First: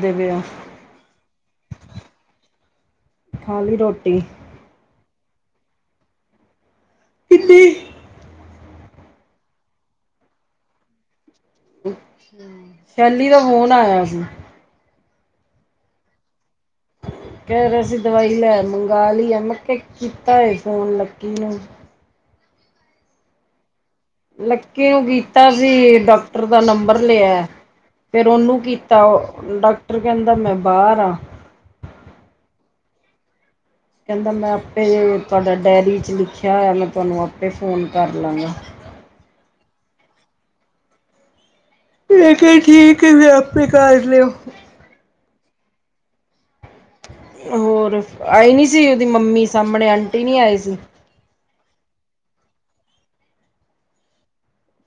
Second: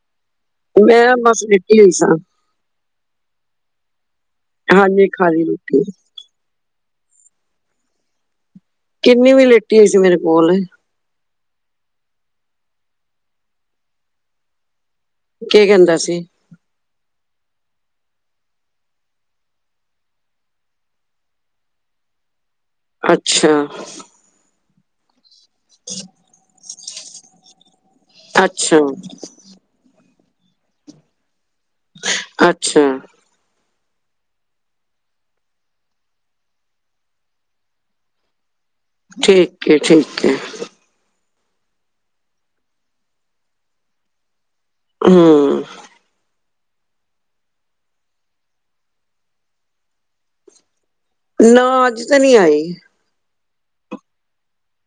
ਦਿਵਿਆ। ਮੈਂ ਬਸ ਲੇਟੀ ਹੋਈ ਸਾਂ। ਖਾਲੀ ਲਈ ਰੋਟੀ। ਹਾਂਜੀ ਖਾਲੀ ਰੋਟੀ ਅਸੀਂ। ਕਿਤੇੇ ਗਿਨੀ ਵੀ ਲੇਟੀ ਸੀ ਮੇਰੇ ਕੋਲ। ਸ਼ੈਲੀ ਦਾ ਫੋਨ ਆਇਆ ਸੀ। ਕੀ ਕਹਿੰਦਾ ਸੀ? ਕਹਿ ਰਹੀ ਸੀ ਦਵਾਈ ਲੈ ਮੰਗ ਲਈ ਆ ਮੈਂ ਕਿਹਾ ਕੀਤਾ ਏ ਫੋਨ ਲੱਕੀ ਨੂੰ। ਅੱਛਾ। ਲੱਕੀ ਨੂੰ ਕੀਤਾ ਸੀ ਡਾਕਟਰ ਦਾ ਨੰਬਰ ਲਿਆ ਫੇਰ ਉਹਨੂੰ ਅੱਛਾ ਕੀਤਾ। ਡਾਕਟਰ ਕਹਿੰਦਾ ਮੈਂ ਬਾਹਰ ਆ। ਅੱਛਾ ਕਹਿੰਦਾ ਮੈਂ ਆਪੇ ਜੇ ਤੁਹਾਡਾ ਡਾਇਰੀ 'ਚ ਲਿਖਿਆ ਹੋਇਆ ਮੈਂ ਤੁਹਾਨੂੰ ਆਪੇ ਫੋਨ ਕਰ ਲਾਂਗਾ। ਠੀਕ ਹੈ, ਠੀਕ ਏ। ਠੀਕ ਹੈ, ਠੀਕ ਹੈ, ਫਿਰ ਆਪੇ ਕਰ ਲਓ। ਹਮ। ਹੋਰ ਆਈ ਨਹੀਂ ਸੀ ਉਹਦੀ ਮੰਮੀ ਸਾਹਮਣੇ ਆਂਟੀ ਨਹੀਂ ਆਈ ਸੀ। ਨਾ ਅੱਜ ਤਾਂ ਨਹੀਂ ਆਈ।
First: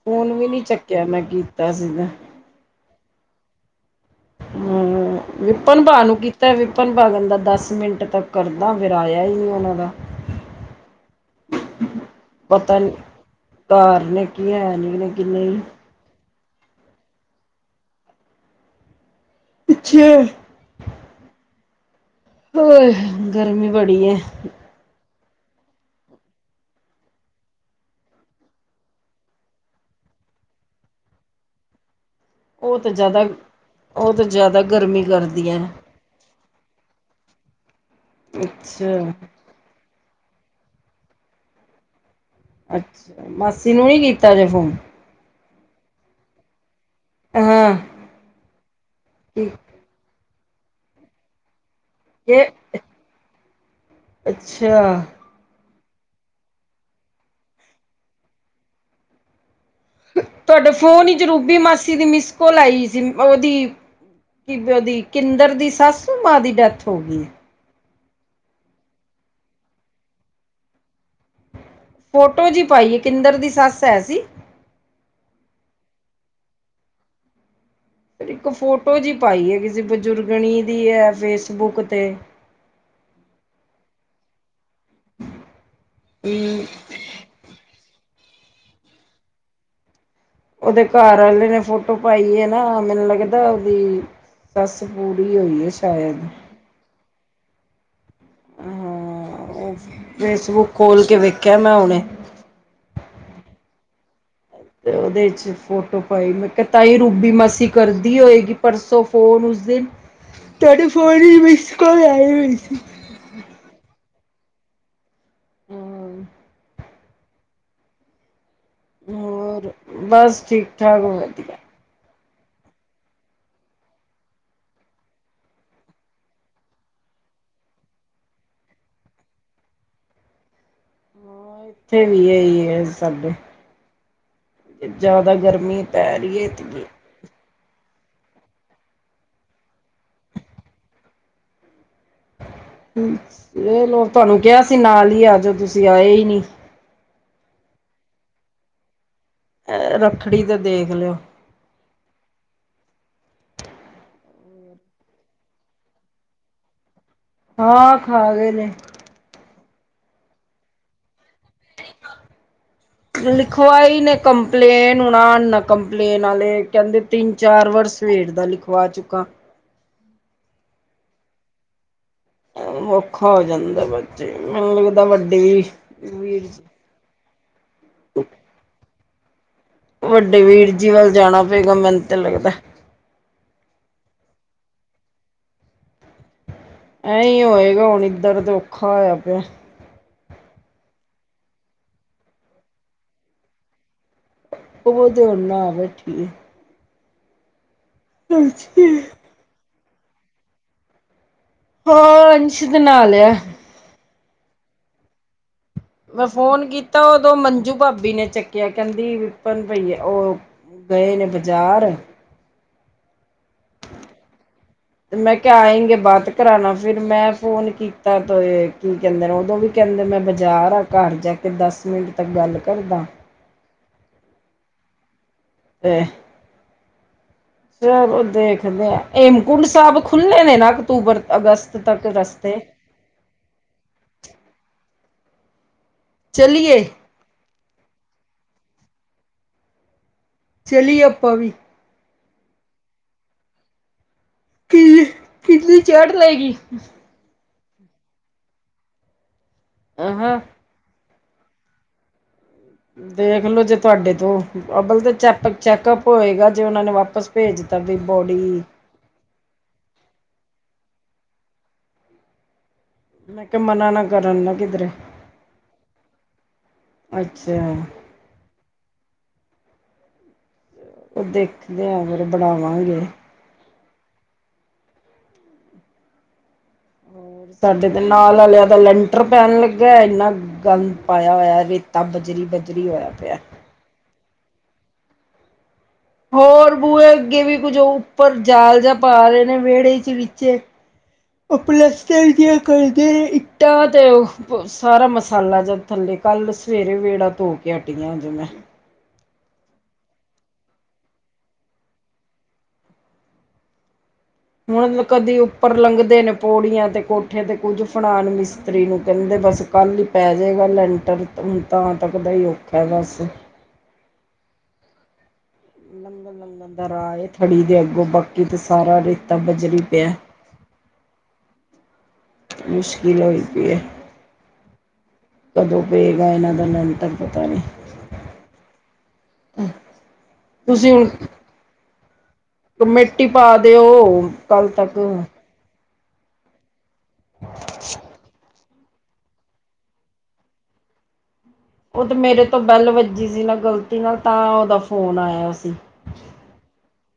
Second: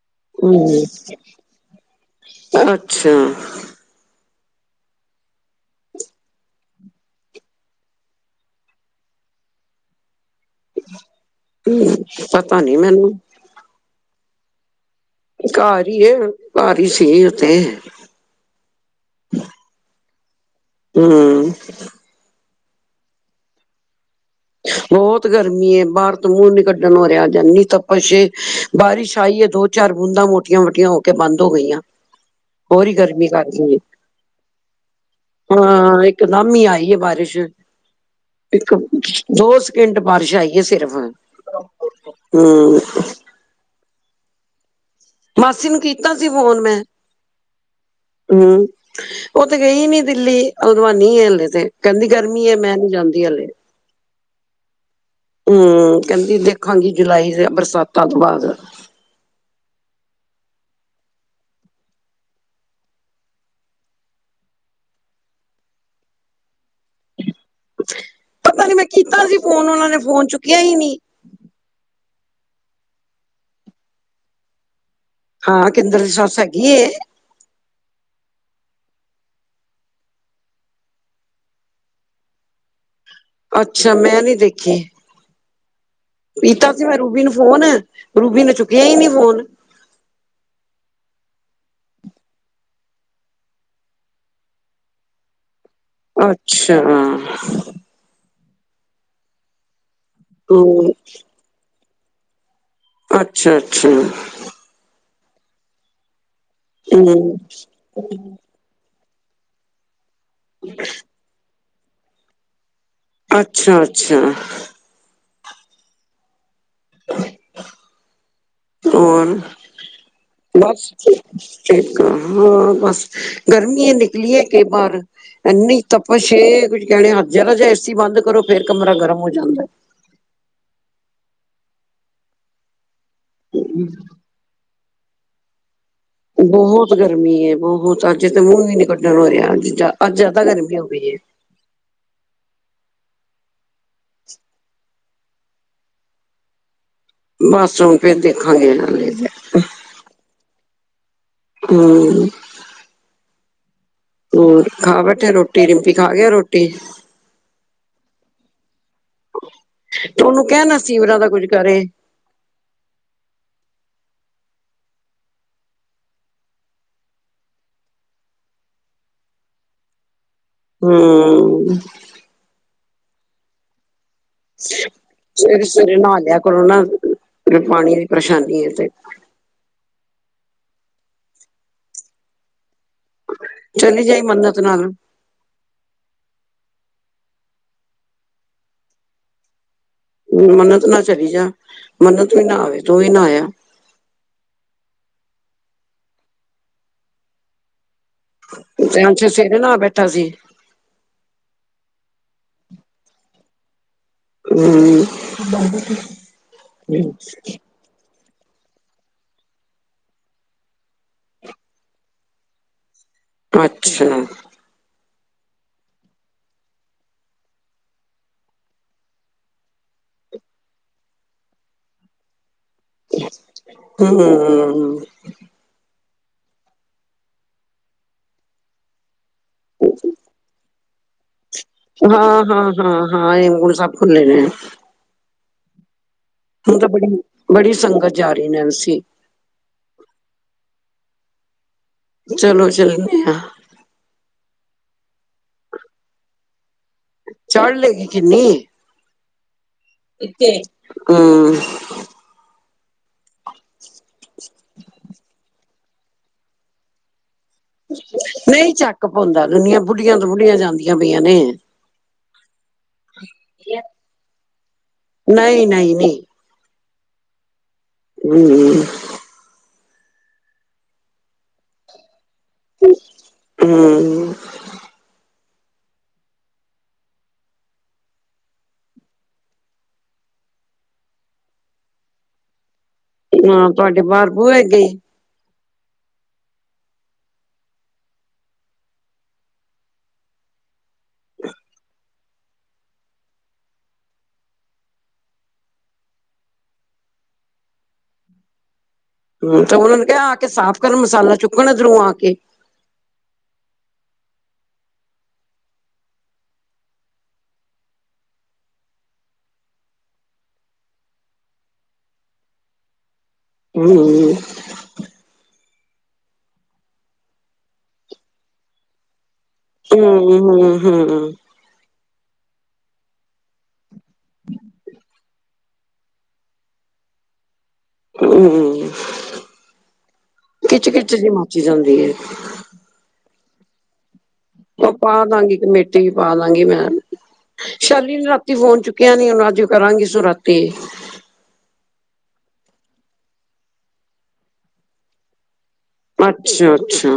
ਫੋਨ ਵੀ ਨੀ ਚੱਕਿਆ ਮੈਂ ਕੀਤਾ ਸੀ ਤੇ। ਹਮ ਅੱਛਾ। ਹਮ ਵਿਪਨ ਭਾ ਨੂੰ ਕੀਤਾ ਵਿਪਨ ਭਾ ਕਹਿਂਦਾ ਦਸ ਮਿੰਟ ਤੱਕ ਕਰਦਾ। ਦਾ ਫੇਰ ਆਇਆ ਹੀ ਨਹੀਂ ਉਹਨਾਂ ਦਾ। ਹਮ ਪਤਾ ਨਹੀ ਮੈਨੂੰ। ਧਾਰਨ ਕੀ ਹੈ ਨਹੀਂ। ਕਿ ਘਰ ਹੀ ਏ ਭਾਰੀ ਸੀ ਉਹ ਤੇ। ਪਿੱਛੇ ਹਮ ਹੋਰ, ਗਰਮੀ ਬੜੀ ਏ। ਬਹੁਤ ਗਰਮੀ ਏ ਬਾਹਰ ਤੋਂ ਮੂੰਹ ਨੀ ਕੱਢਣ ਹੋ ਰਿਹਾ ਇਨੀ ਤਪਸ਼ ਏ। ਬਾਰਿਸ਼ ਆਈ ਹੈ ਦੋ ਚਾਰ ਬੂੰਦਾਂ ਮੋਟੀਆਂ ਮੋਟੀਆਂ ਹੋ ਕੇ ਬੰਦ ਹੋ ਗਈਆਂ। ਉਹ ਹੋਰ ਤੇ ਹੀ ਜ਼ਿਆਦਾ ਗਰਮੀ ਕਰ ਗਈ ਹੈ ਉਹ ਤੇ ਜ਼ਿਆਦਾ ਗਰਮੀ ਕਰਦੀ ਹੈ। ਇਕ ਦਮ ਈ ਆਈ ਹੈ ਬਾਰਿਸ਼ ਇੱਕ। ਅੱਛਾ ਦੋ ਸਕਿੰਟ ਬਾਰਿਸ਼ ਆਈ ਹੈ ਸਿਰਫ। ਹਮ ਅੱਛਾ, ਮਾਸੀ ਨੂੰ ਨੀ ਕੀਤਾ ਜੇ ਫੋਨ। ਮਾਸੀ ਨੂੰ ਕੀਤਾ ਸੀ ਫੋਨ ਮੈਂ। ਹਾਂ ਹਮ ਉਹ ਠੀਕ ਤੇ ਗਈ ਨੀ ਦਿੱਲੀ ਅਗਵਾਨੀ ਏ ਹਲੇ ਤੇ। ਕਹਿੰਦੀ ਗਰਮੀ ਹੈ ਮੈਂ ਨੀ ਜਾਂਦੀ ਹਲੇ। ਅੱਛਾ। ਹਮ ਕਹਿੰਦੀ ਦੇਖਾਂਗੀ ਜੁਲਾਈ ਦੇ ਬਰਸਾਤਾਂ ਤੋਂ ਬਾਅਦ। ਤੁਹਾਡੇ ਫੋਨ ਵਿੱਚ ਰੂਬੀ ਮਾਸੀ ਦੀ ਮਿਸ ਕੋਲ ਆਈ ਸੀ। ਉਹਦੀ ਕਿਦਣ ਦੀ ਕਿੰਦਰ ਦੀ ਸਾਸੂ ਮਾਂ ਦੀ ਡੈਥ ਹੋ ਗਈ ਹੈ? ਪਤਾ ਨੀ ਮੈਂ ਕੀਤਾ ਸੀ ਫੋਨ ਉਹਨਾਂ ਨੇ ਫੋਨ ਚੁੱਕਿਆ ਹੀ ਨਹੀਂ। ਫੋਟੋ ਜਿਹੀ ਪਾਈ ਏ ਕਿਂਦਰ ਦੀ ਸੱਸ ਹੈ ਸੀ? ਹਾਂ, ਕਿਂਦਰ ਦੀ ਸੱਸ ਹੈਗੀ ਏ। ਫਿਰ ਇੱਕ ਫੋਟੋ ਜਿਹੀ ਪਾਈ ਹੈ ਕਿਸੇ ਬਜ਼ੁਰਗਣੀ ਦੀ ਹੈ ਫੇਸਬੁੱਕ ਤੇ। ਅੱਛਾ ਮੈਂ ਨੀ ਦੇਖੀ ਹਮ ਪੀਤਾ ਸੀ ਮੈਂ। ਰੂਬੀ ਨੂੰ ਫੋਨ, ਰੂਬੀ ਨੇ ਚੁੱਕਿਆ ਹੀ ਨੀ ਫੋਨ। ਉਹਦੇ ਘਰ ਆਲੇ ਨੇ ਫੋਟੋ ਪਾਈ ਏ ਨਾ, ਮੈਨੂੰ ਲੱਗਦਾ ਉਹਦੀ ਸੱਸ ਪੂਰੀ ਹੋਈਏ, ਸ਼ਾਇਦ। ਅੱਛਾ! ਹਾਂ, ਓ ਫੇਸਬੁੱਕ ਹਮ ਖੋਲਕੇ ਵੇਖਿਆ ਮੈਂ ਹੁਣੇ। ਅੱਛਾ-ਅੱਛਾ। ਅਤੇ ਉਹਦੇ ਈਚ ਫੋਟੋ ਪਾਈ, ਮੈਂ ਕਿਹਾ ਤਾਈ ਰੂਬੀ ਹਮ ਮਾਸੀ ਕਰਦੀ ਹੋਇਗੀ। ਪਰਸੋ ਫੋਨ ਉਸ ਦਿਨ, ਤੁਹਾਡੇ ਫੋਨ ਈਚ ਮਿਸ ਕੌਲ ਆਈ ਹੋਈ ਸੀ। ਅੱਛਾ-ਅੱਛਾ। ਹੋਰ? ਹੋਰ, ਠੀਕ ਬਸ ਠਾਕ ਵਧੀਆ ਹਾਂ ਬਸ, ਗਰਮੀ ਏ ਨਿਕਲੀਏ ਕੇ ਬਾਹਰ। ਇੰਨੀ ਤਪਸ਼ ਏ, ਕੁੱਝ ਕਹਿਣੇ ਹੱਦ। ਜ਼ਰਾ ਜਾ ਏਸੀ ਬੰਦ ਕਰੋ, ਫੇਰ ਕਮਰਾ ਗਰਮ ਹੋ ਜਾਂਦਾ। ਹਾਂ, ਇੱਥੇ ਵੀ ਯੇਹੀ ਏ, ਸਭ। ਹੂੰ। ਜ਼ਿਆਦਾ ਗਰਮੀ ਪੈ ਰਹੀ ਹੈ ਇਤਨੀ ਬਹੁਤ ਗਰਮੀ ਏ, ਬਹੁਤ। ਅੱਜ ਤਾਂ ਮੂੰਹ ਵੀ ਨੀ ਕੱਢਣ ਹੋ ਰਿਹਾ ਅੱਜ, ਅੱਜ ਜਿਆਦਾ ਗਰਮੀ ਹੋ ਗਈ ਏ। ਇਹ ਲੋਕ ਤੁਹਾਨੂੰ ਕਿਹਾ ਸੀ ਨਾਲ ਹੀ ਆਜੋ ਤੁਸੀ, ਆਏ ਹੀ ਨੀ। ਬਸ ਹੁਣ ਫੇਰ ਦੇਖਾਂਗੇ ਹਲੇ ਜ ਰੱਖੜੀ ਤੇ ਦੇਖ ਲਿਓ। ਹੂੰ ਹੋਰ ਖਾ ਬੈਠੇ ਰ੍ਹੋਟੀ? ਰਿੰਪੀ ਖਾਗਿਆ ਰੋਟੀ? ਹਾਂ, ਖਾ ਗਏ ਨੇ। ਤੂ ਉਹਨੂੰ ਕਹਿ ਨਾ, ਸੀਵਰਾਂ ਦਾ ਕੁੱਝ ਕਰੇ। ਹਾਂ ਲਿਖਵਾਈ ਨੇ ਕੰਪਲੇਨ, ਹੁਣ ਆਣ ਕੰਪਲੇਨ ਵਾਲੇ। ਕਹਿੰਦੇ ਤਿੰਨ-ਚਾਰ ਵਾਰ ਸਵੇਰ ਦਾ ਲਿਖਵਾ ਚੁੱਕਾਂ। ਹੂੰ। ਔਖਾ ਹੋ ਜਾਂਦਾ ਬਾਅ'ਚ। ਸਵੇਰੇ-ਸਵੇਰੇ ਨਹਾਲਿਆ ਵੀਰ ਕਰੋ ਨਾ। ਪਾਣੀ ਦੀ ਪਰੇਸ਼ਾਨੀ ਹੈ, ਤੇ। ਵੱਡੇ ਵੀਰ-ਜੀ ਵੱਲ ਜਾਣਾ ਪਏਗਾ, ਮੈਨੂੰ ਤੇ ਲੱਗਦਾ। ਚਲੀ ਜਾਈ ਮੰਨਤ ਨਾਲ। ਐਂਹੀ ਹੋਇਗਾ, ਹੁਣ ਇੱਧਰ ਤਾਂ ਔਖਾ ਹੋਇਆ ਪਿਆ। ਮੰਨਤ ਨਾਲ ਚਲੀ ਜਾ, ਮੰਨਤ ਵੀ ਨਹਾ ਆਵੇ, ਤੂੰ ਵੀ ਨਹਾਇਆ ਆਇਆ। ਉਹ ਤੇ ਹੁਨ, ਨ੍ਹਾ‌ ਬੈਠੀ ਏ। ਟਾਈਮਸਿਰ ਸਵੇਰੇ ਨ੍ਹਹਾ ਬੈਠਾ ਸੀ। ਹੋਰ, ਅੰਸ਼ ਤੇ ਨਹਾਲਿਆ। ਹੂੰ। ਮੈਂ ਫੋਨ ਕੀਤਾ, ਉਦੋਂ ਮੰਜੂ ਭਾਬੀ ਨੇ ਚੱਕ ਕਿਆ ਕਹਿੰਦੀ, ਵਿਪਨ ਭਈਆ, ਉਹ ਗਏ ਨੇ ਬਜ਼ਾਰ। ਅੱਛਾ। [inaudible] ਮੈਂ ਕਿਹਾ ਆਏਂਗੇ ਬਾਤ ਕਰਾਨਾ। ਫਿਰ ''ਮੈਂ ਫੋਨ ਕੀਤਾ ਤ ਏ, ਕੀ ਕਹਿੰਦੇ ਨੇ, ਉਦੋਂ ਵੀ ਕਹਿੰਦੇ ਮੈਂ ਬਾਜ਼ਾਰ ਆਂ, ਘਰ ਜਾਕੇ ਦਸ-ਮਿੰਟ ਤੱਕ ਗੱਲ ਕਰਦਾ। ਹੂੰ, ਹੂੰ ਤੇ, ਚਲੋ ਦੇਖਦੇ ਆਂ। ਹੇਮਕੁੰਡ ਸਾਹਿਬ ਖੁੱਲ੍ਹੇ ਨੇ ਨਾ, ਅਕਤੂਬਰ, ਅਗਸਤ? ਤੱਕ ਰਸਤੇ। ਹਾਂ-ਹਾਂ-ਹਾਂ-ਹਾਂ, ਹੇਮਕੁੰਟ ਸਾਹਿਬ ਖੁੱਲ੍ਹੇ ਨੇ। ਹੁਣ ਚਲੀਏ ਤਾਂ ਬੜੀ, ਬੜੀ ਸੰਗਤ ਜਾ ਰਹੀ, ਨੈਨਸੀ। ਚਲੀਏ ਆਪਾ ਵੀ। ਚਲੋ ਚੱਲਦੇ ਹਾਂ। ਕੀ ਕਿਨੀ ਚੜ ਲਏਗੀ। ਚੜ੍ਹ ਲੇਗੀ ਕਿੰਨੀ। ਅਹਾਂ ਕਿਤੇ ਹੂੰ। ਦੇਖਲੋ ਜੇ ਤੁਹਾਡੇ ਤੋਂ। ਅਬਲ ਤੇ ਚੈਪਕ-ਚੈੱਕਅਪ ਹੋਏਗਾ ਜੇ ਉਹਨਾ ਨੇ ਵਾਪਸ ਭੇਜ ਤਾ ਵੀ ਬੋਡੀ ਨਹੀਂ ਚੈੱਕਅੱਪ ਹੁੰਦਾ। ਦੁਨੀਆਂ ਬਾੜੀਆ ਤੋ ਬੁੜੀਆਂ ਜਾਂਦੀਆਂ ਪਈਆਂ ਨੇ। ਮੈਂ ਕਿਹਾ ਮਨਾ ਨਾ ਕਰਨ ਨਾ ਕਿਧਰੇ, ਨਹੀਂ ਨਹੀਂ ਨਹੀਂ ਅੱਛਾ। ਹੂੰ। ਦੇਖਦੇ ਹਾਂ ਫਿਰ ਬਣਾਵਾਂਗੇ। ਹੂੰ। ਸਾਡੇ ਤੇ ਨਾਲ ਵਾਲਿਆ ਦਾ ਲੈਂਟਰ ਪੈਣ ਲੱਗਿਆ ਇੰਨਾ ਗੰਦ ਪਾਇਆ ਹੋਇਆ। ਰੇਤਾ, ਬਜਰੀ-ਬਜਰੀ ਹੋਇਆ ਪਿਆ। ਹਾਂ ਤੁਹਾਡੇ ਬਾਹਰ ਬੁਏ ਅਗੇ ਹੀ। ਹੋਰ ਬੂਹੇ ਅੱਗੇ ਵੀ ਕੁੱਝ ਉੱਪਰ ਜਾਲ ਜਾ ਪਾ ਰਹੇ ਨੇ ਵਿਹੜੇ ਚ ਵਿਚੇ ਉਹ ਪਲਸਤਰ ਜਿਹਾ ਕਰਦੇ ਇੱਟਾਂ ਤੇ ਉਹ ਸਾਰਾ ਮਸਾਲਾ ਜਿਹਾ ਥੱਲੇ ਕੱਲ ਸਵੇਰੇ ਵੇੜਾ ਧੋ ਕੇ ਹਟੀ ਆਂ ਅਜੇ ਮੈਂ ਹੂੰ ਤੇ ਉਹਨਾਂ ਨੂੰ ਕਿਹਾ ਆ ਕੇ ਸਾਫ਼ ਕਰਨ ਮਸਾਲਾ ਚੁੱਕਣ ਏਧਰੋਂ ਆ ਕੇ। ਹੁਣ ਕਦੀ ਉੱਪਰ ਲੰਘਦੇ ਨੇ ਪੌੜੀਆਂ ਤੇ ਕੋਠੇ ਤੇ ਕੁੱਝ ਫੜਾਉਣ ਮਿਸਤਰੀ ਨੂੰ ਕਹਿੰਦੇ ਬਸ ਕੱਲ੍ਹ ਹੀ ਪੈ ਜਾਵੇਗਾ ਲੈਂਟਰ ਹੁਣ ਤਾਂ ਤੱਕ ਦਾ ਹੀ ਔਖਾ ਬਸ। ਹੂੰ। ਲੰਘਣ ਲੰਘਣ ਦਾ ਰਾਹ ਏ ਥੜੀ ਦੇ ਅੱਗੋਂ ਬਾਕੀ ਤੇ ਸਾਰਾ ਰੇਤਾ ਬਜਰੀ ਪਿਆ ਹੂੰ ਹੂੰ ਹੂੰ। ਮੁਸ਼ਕਿਲ ਹੋ ਪਈ ਹੈ। ਕਦੋਂ ਪਏਗਾ ਇਹਨਾਂ ਦਾ ਲੈਟਰ ਮੈਨੂੰ ਤਾਂ ਪਤਾ ਨੀ। ਖਿੱਚ ਖਿੱਚ ਜਿਹੀ ਮਾਚੀ ਜਾਂਦੀ ਹੈ। ਮਿੱਟੀ ਪਾ ਦਿਓ। ਕੱਲ ਉਹ ਤੱਕ ਪਾਦਾਂਗੀ ਕਮੇਟੀ ਵੀ ਪਾਦਾਗੀ ਮੈਂ, ਸ਼ੈਲੀ ਨੇ ਰਾਤੀ ਫੋਨ ਚੁੱਕਿਆ ਨੀ ਹੁਣ ਅੱਜ ਕਰਾਂਗੀ ਰਾਤੀ। ਉਹ ਤੇ ਮੇਰੇ ਤੋਂ ਬੈਲ ਵੱਜੀ ਸੀ ਨਾ ਗ਼ਲਤੀ ਨਾਲ ਤਾਂ ਉਹਦਾ ਫੋਨ ਆਇਆ ਸੀ। ਅੱਛਾ-ਅੱਛਾ,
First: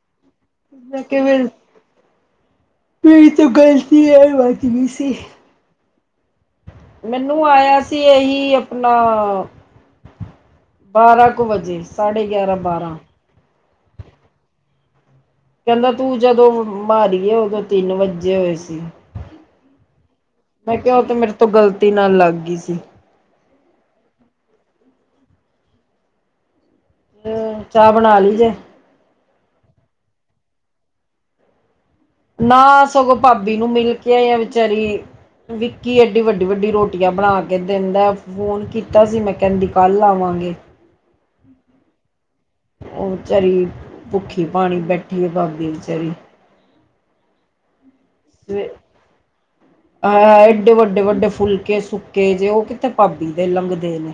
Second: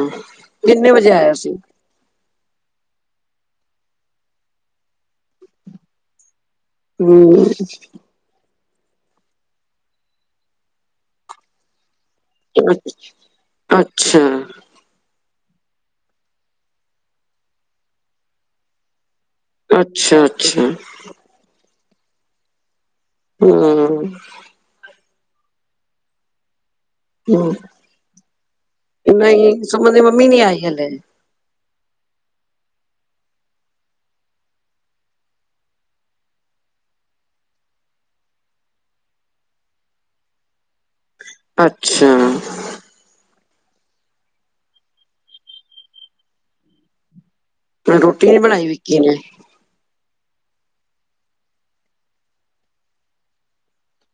ਕਿੰਨੇ ਮੈਂ ਵਜੇ ਕਿਹਾ ਆਇਆ ਮੇਰੀ ਸੀ। ਮੇਰੀ ਤਾਂ ਗ਼ਲਤੀ ਨਾਲ ਵੱਜ ਗਈ ਸੀ। ਹੂੰ, ਮੈਨੂੰ ਆਇਆ ਸੀ ਇਹੀ ਆ ਨਾ, ਬਾਰਾਂ ਕੁ ਵਜੇ ਸਾਢੇ ਗਿਆਰਾਂ ਬਾਰਾਂ ਅੱਛਾ। ਕਹਿੰਦਾ ਤੂੰ ਜਦੋਂ ਮਾਰੀਏ ਉਦੋਂ ਤਿੰਨ ਵੱਜੇ ਹੋਏ ਸੀ। ਅੱਛਾ-ਅੱਛਾ। ਮੈਂ ਕਿਹਾ ਉਹ ਤੇ ਮੇਰੇ ਤੋਂ ਗਲਤੀ ਨਾਲ ਲੱਗ ਗਈ ਸੀ। ਹਾ। ਤੇ ਹੂੰ, ਚਾਹ ਬਣਾ ਲਈ ਜੇ। ਨਹੀਂ, ਸੁਮਨ ਦੀ ਮੰਮੀ ਨੀ ਆਈ ਹਲੇ। ਨਾ, ਸਗੋਂ ਭਾਬੀ ਨੂੰ ਮਿਲ ਕੇ ਆ ਜਾਂ ਵਿਚਾਰੀ ਵਿਕੀ ਐਡੀ ਵੱਡੀ-ਵੱਡੀ ਰੋਟੀਆਂ ਬਣਾ ਕੇ ਦਿੰਦਾ। ਫੋਨ ਕੀਤਾ ਸੀ ਮੈਂ ਕਹਿੰਦੀ ਕੱਲ ਆਵਾਂਗੇ। [inaudible] ਅੱਛਾ। ਉਹ ਵਿਚਾਰੀ ਭੁੱਖੀ ਪਾਣੀ ਬੈਠੀਏ ਭਾਬੀ ਵਿਚਾਰੀ। ਹੁਣ ਰੋਟੀ ਨੀ ਬਣਾਈ ਵਿੱਕੀ ਨੇ। ਅਹ ਐਏ ਡੇ ਵੱਡੇ ਵੱਡੇ ਫੁਲਕੇ ਸੁੱਕੇ ਜੇ ਉਹ ਕਿਤੇ ਭਾਬੀ ਦੇ ਲੰਘਦੇ ਨੇ।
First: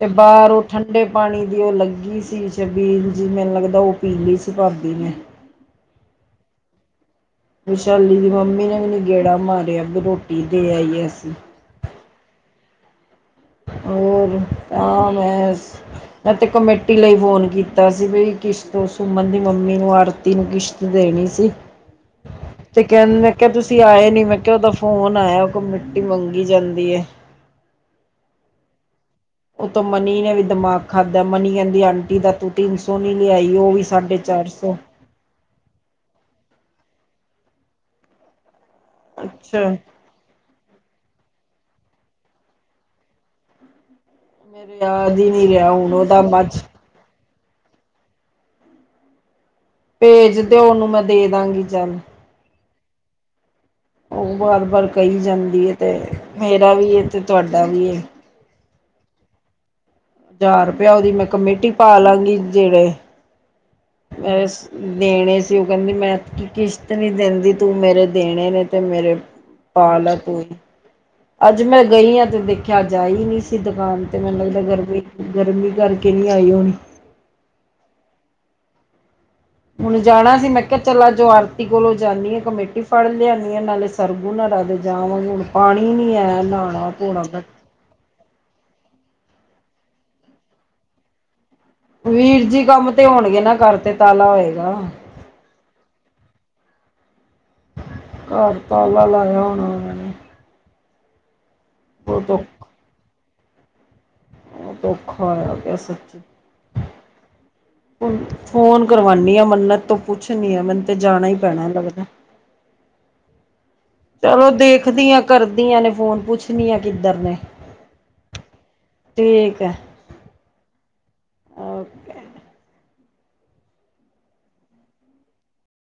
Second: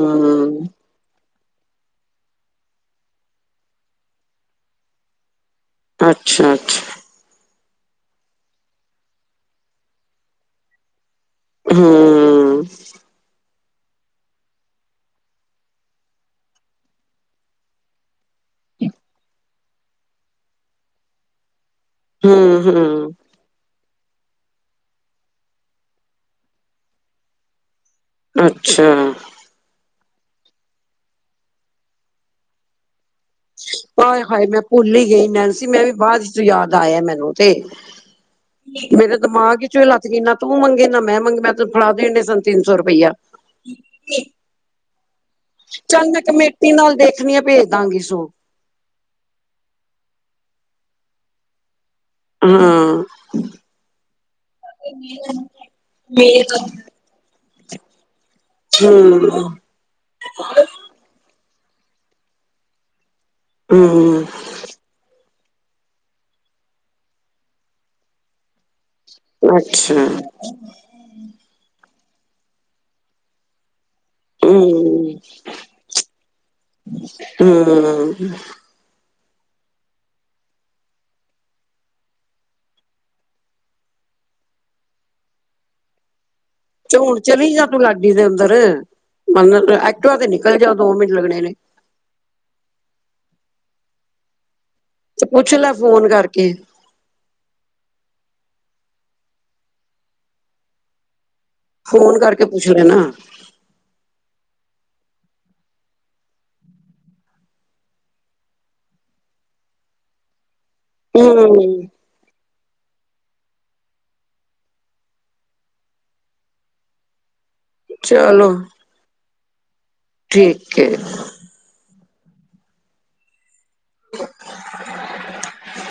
ਤੇ ਬਾਹਰ ਠੰਡੇ ਪਾਣੀ ਦੀ ਉਹ ਲੱਗੀ ਸੀ ਛਬੀਲ ਜੀ ਮੈਨੂੰ ਲੱਗਦਾ ਉਹ ਪੀ ਲਈ ਸੀ ਭਾਬੀ ਨੇ। ਅੱਛਾ ਅੱਛਾ। ਵਿਸ਼ਾਲੀ ਦੀ ਮੰਮੀ ਨੇ ਵੀ ਨਹੀ ਗੇੜਾ ਮਾਰਿਆ ਵੀ ਰੋਟੀ ਦੇ ਆਈਏ ਅਸੀਂ। ਹੂੰ। ਹੋਰ ਆਮ ਐਸ ਇਹ ਤੇ ਕਮੇਟੀ ਲਈ ਫੋਨ ਕੀਤਾ ਸੀ ਬਈ ਕਿਸ਼ਤ ਸੁਮਨ ਦੀ ਮੰਮੀ ਨੂੰ ਆੜਤੀ ਨੂੰ ਕਿਸ਼ਤ ਦੇਣੀ ਸੀ ਹੂੰ, ਤੇ ਹੂੰ। ਕਹਿੰਦੇ ਕਹਿੰਦੇ ਤੁਸੀਂ ਆਏ ਨਹੀਂ ਮੈਂ ਕਿਹਾ ਉਹਦਾ ਫੋਨ ਆਇਆ ਉਹ ਕਮੇਟੀ ਮੰਗੀ ਜਾਂਦੀ ਹੈ। ਅੱਛਾ। ਉੱਤੋਂ ਮਨੀ ਨੇ ਵੀ ਦਿਮਾਗ ਖਾਧਾ ਮਨੀ ਕਹਿੰਦੀ ਆਂਟੀ ਦਾ ਤੂੰ ਤਿੰਨ ਸੌ ਨੀ ਲਿਆਈ ਉਹ ਵੀ ਸਾਢੇ ਚਾਰ ਸੌ ਨਹੀਂ ਗਈ ਸੀ ਨਾਲ ਸੀ ਮੈਂ ਵੀ। ਬਾਅਦ 'ਚ ਯਾਦ ਆਇਆ ਮੈਨੂੰ ਤੇ ਮੇਰੇ ਦਿਮਾਗ ਅੱਛਾ ਚੋਂ ਲਤ ਤਕਰੀਨਾ ਤੂੰ ਮੰਗੇ ਨਾ ਮੈਂ ਮੰਗੇ ਮੈਂ ਤਾਂ ਫੜਾ ਤੇ ਸਾਢੇ ਤਿੰਨ ਸੌ ਰੁਪਇਆ। ਮੇਰੇ ਯਾਦ ਹੀ ਨੀ ਰਿਹਾ ਹੁਣ ਉਹਦਾ ਬਾਅਦ 'ਚ ਕਹਿੰਦੀਆਂ ਭੇਜ ਦਾਂਗੇ ਸੌ। ਭੇਜ ਦਿਓ ਉਹਨੂੰ ਮੈਂ ਦੇ ਦਾਂਗੀ ਚੱਲ। ਹੂੰ। ਉਹ ਵਾਰ ਵਾਰ ਕਹੀ ਜਾਂਦੀ ਹੈ ਤੇ ਮੇਰਾ ਵੀ ਹੈ ਤੇ ਤੁਹਾਡਾ ਵੀ ਹੈ। ਹੂੰ। ਹਜ਼ਾਰ ਰੁਪਇਆ ਉਹਦੀ ਮੈਂ ਕਮੇਟੀ ਪਾ ਲਾਂਗੀ ਜਿਹੜੇ ਹੂੰ। ਮੈਂ ਦੇਣੇ ਸੀ ਉਹ ਕਹਿੰਦੀ ਮੈਂ ਕੀ ਕਿਸ਼ਤ ਨਹੀਂ ਦਿੰਦੀ ਤੂੰ ਮੇਰੇ ਦੇਣੇ ਨੇ। ਤੇ ਮੇਰੇ ਅੱਛਾ ਪਾਲਾ ਤੂੰ। ਅੱਜ ਮੈਂ ਗਈ ਹਾਂ ਤੇ ਦੇਖਿਆਂ ਜਾਈ ਨਹੀਂ ਸੀ ਦੁਕਾਨ। ਤੇ ਮੈਨੂੰ ਲੱਗਦਾ ਗਰਮੀ ਹੂੰ ਗਰਮੀ ਕਰਕੇ ਨਹੀਂ ਆਈ ਹੋਣੀ। ਹੂੰ। ਹੁਣ ਜਾਣਾ ਸੀ, ਮੈਂ ਕਿਹਾ ਚੱਲ ਅੱਜੋ ਆਰਤੀ ਕੋਲੋਂ ਜਾਂਦੀ ਆ ਕਮੇਟੀ ਫੜ ਲਿਆਦੀ ਆ ਨਾਲੇ ਸਰਗੁਨ ਹੋਰਾ ਦੇ ਜਾਵਾਂਗੀ ਹੁਣ ਪਾਣੀ ਨਹੀਂ ਆਇਆ ਨਹਾਉਣ ਚ ਹੁਣ ਚਲੀ ਜਾ ਤੂੰ ਲਾਡੀ ਦੇ ਅੰਦਰ ਮੰਨ ਐਕਟੀਵਾ ਤੇ ਨਿਕਲ ਜਾ ਦੋ ਮਿੰਟ ਲੱਗਣੇ ਨੇ। ਵੀਰ ਜੀ ਕੰਮ ਤੇ ਹੋਣਗੇ ਨਾ ਘਰ ਤੇ ਤਾਲਾ ਹੋਏਗਾ। ਤੇ ਪੁੱਛ ਲੈ ਫੋਨ ਕਰਕੇ। ਘਰ ਤਾਲਾ ਲਾਇਆ ਹੋਣਾ ਉਹਨਾ ਨੇ। ਫੋਨ ਬਹੁਤ ਕਰਕੇ ਪੁੱਛ ਲੈਣਾ। ਔਖਾ ਹੋਇਆ ਪਿਆ ਸੱਚੀ। ਹੂੰ ਫੋਨ ਕਰਵਾਉਣੀ ਆ ਮੰਨਤ ਤੋਂ ਕੁਛ ਨਹੀਂ ਆ ਮੈਨੂੰ ਤੇ ਜਾਣਾ ਹੀ ਪੈਣਾ ਹੂੰ ਲੱਗਦਾ। ਚਲੋ ਦੇਖਦੀ ਹਾਂ ਕਰਦੀਆਂ ਨੇ ਫੋਨ ਪੁੱਛਦੀ ਆ ਕਿੱਧਰ ਨੇ। ਚਲੋ। ਠੀਕ ਹੈ। ਠੀਕ ਹੈ। ਓਕੇ [inaudible]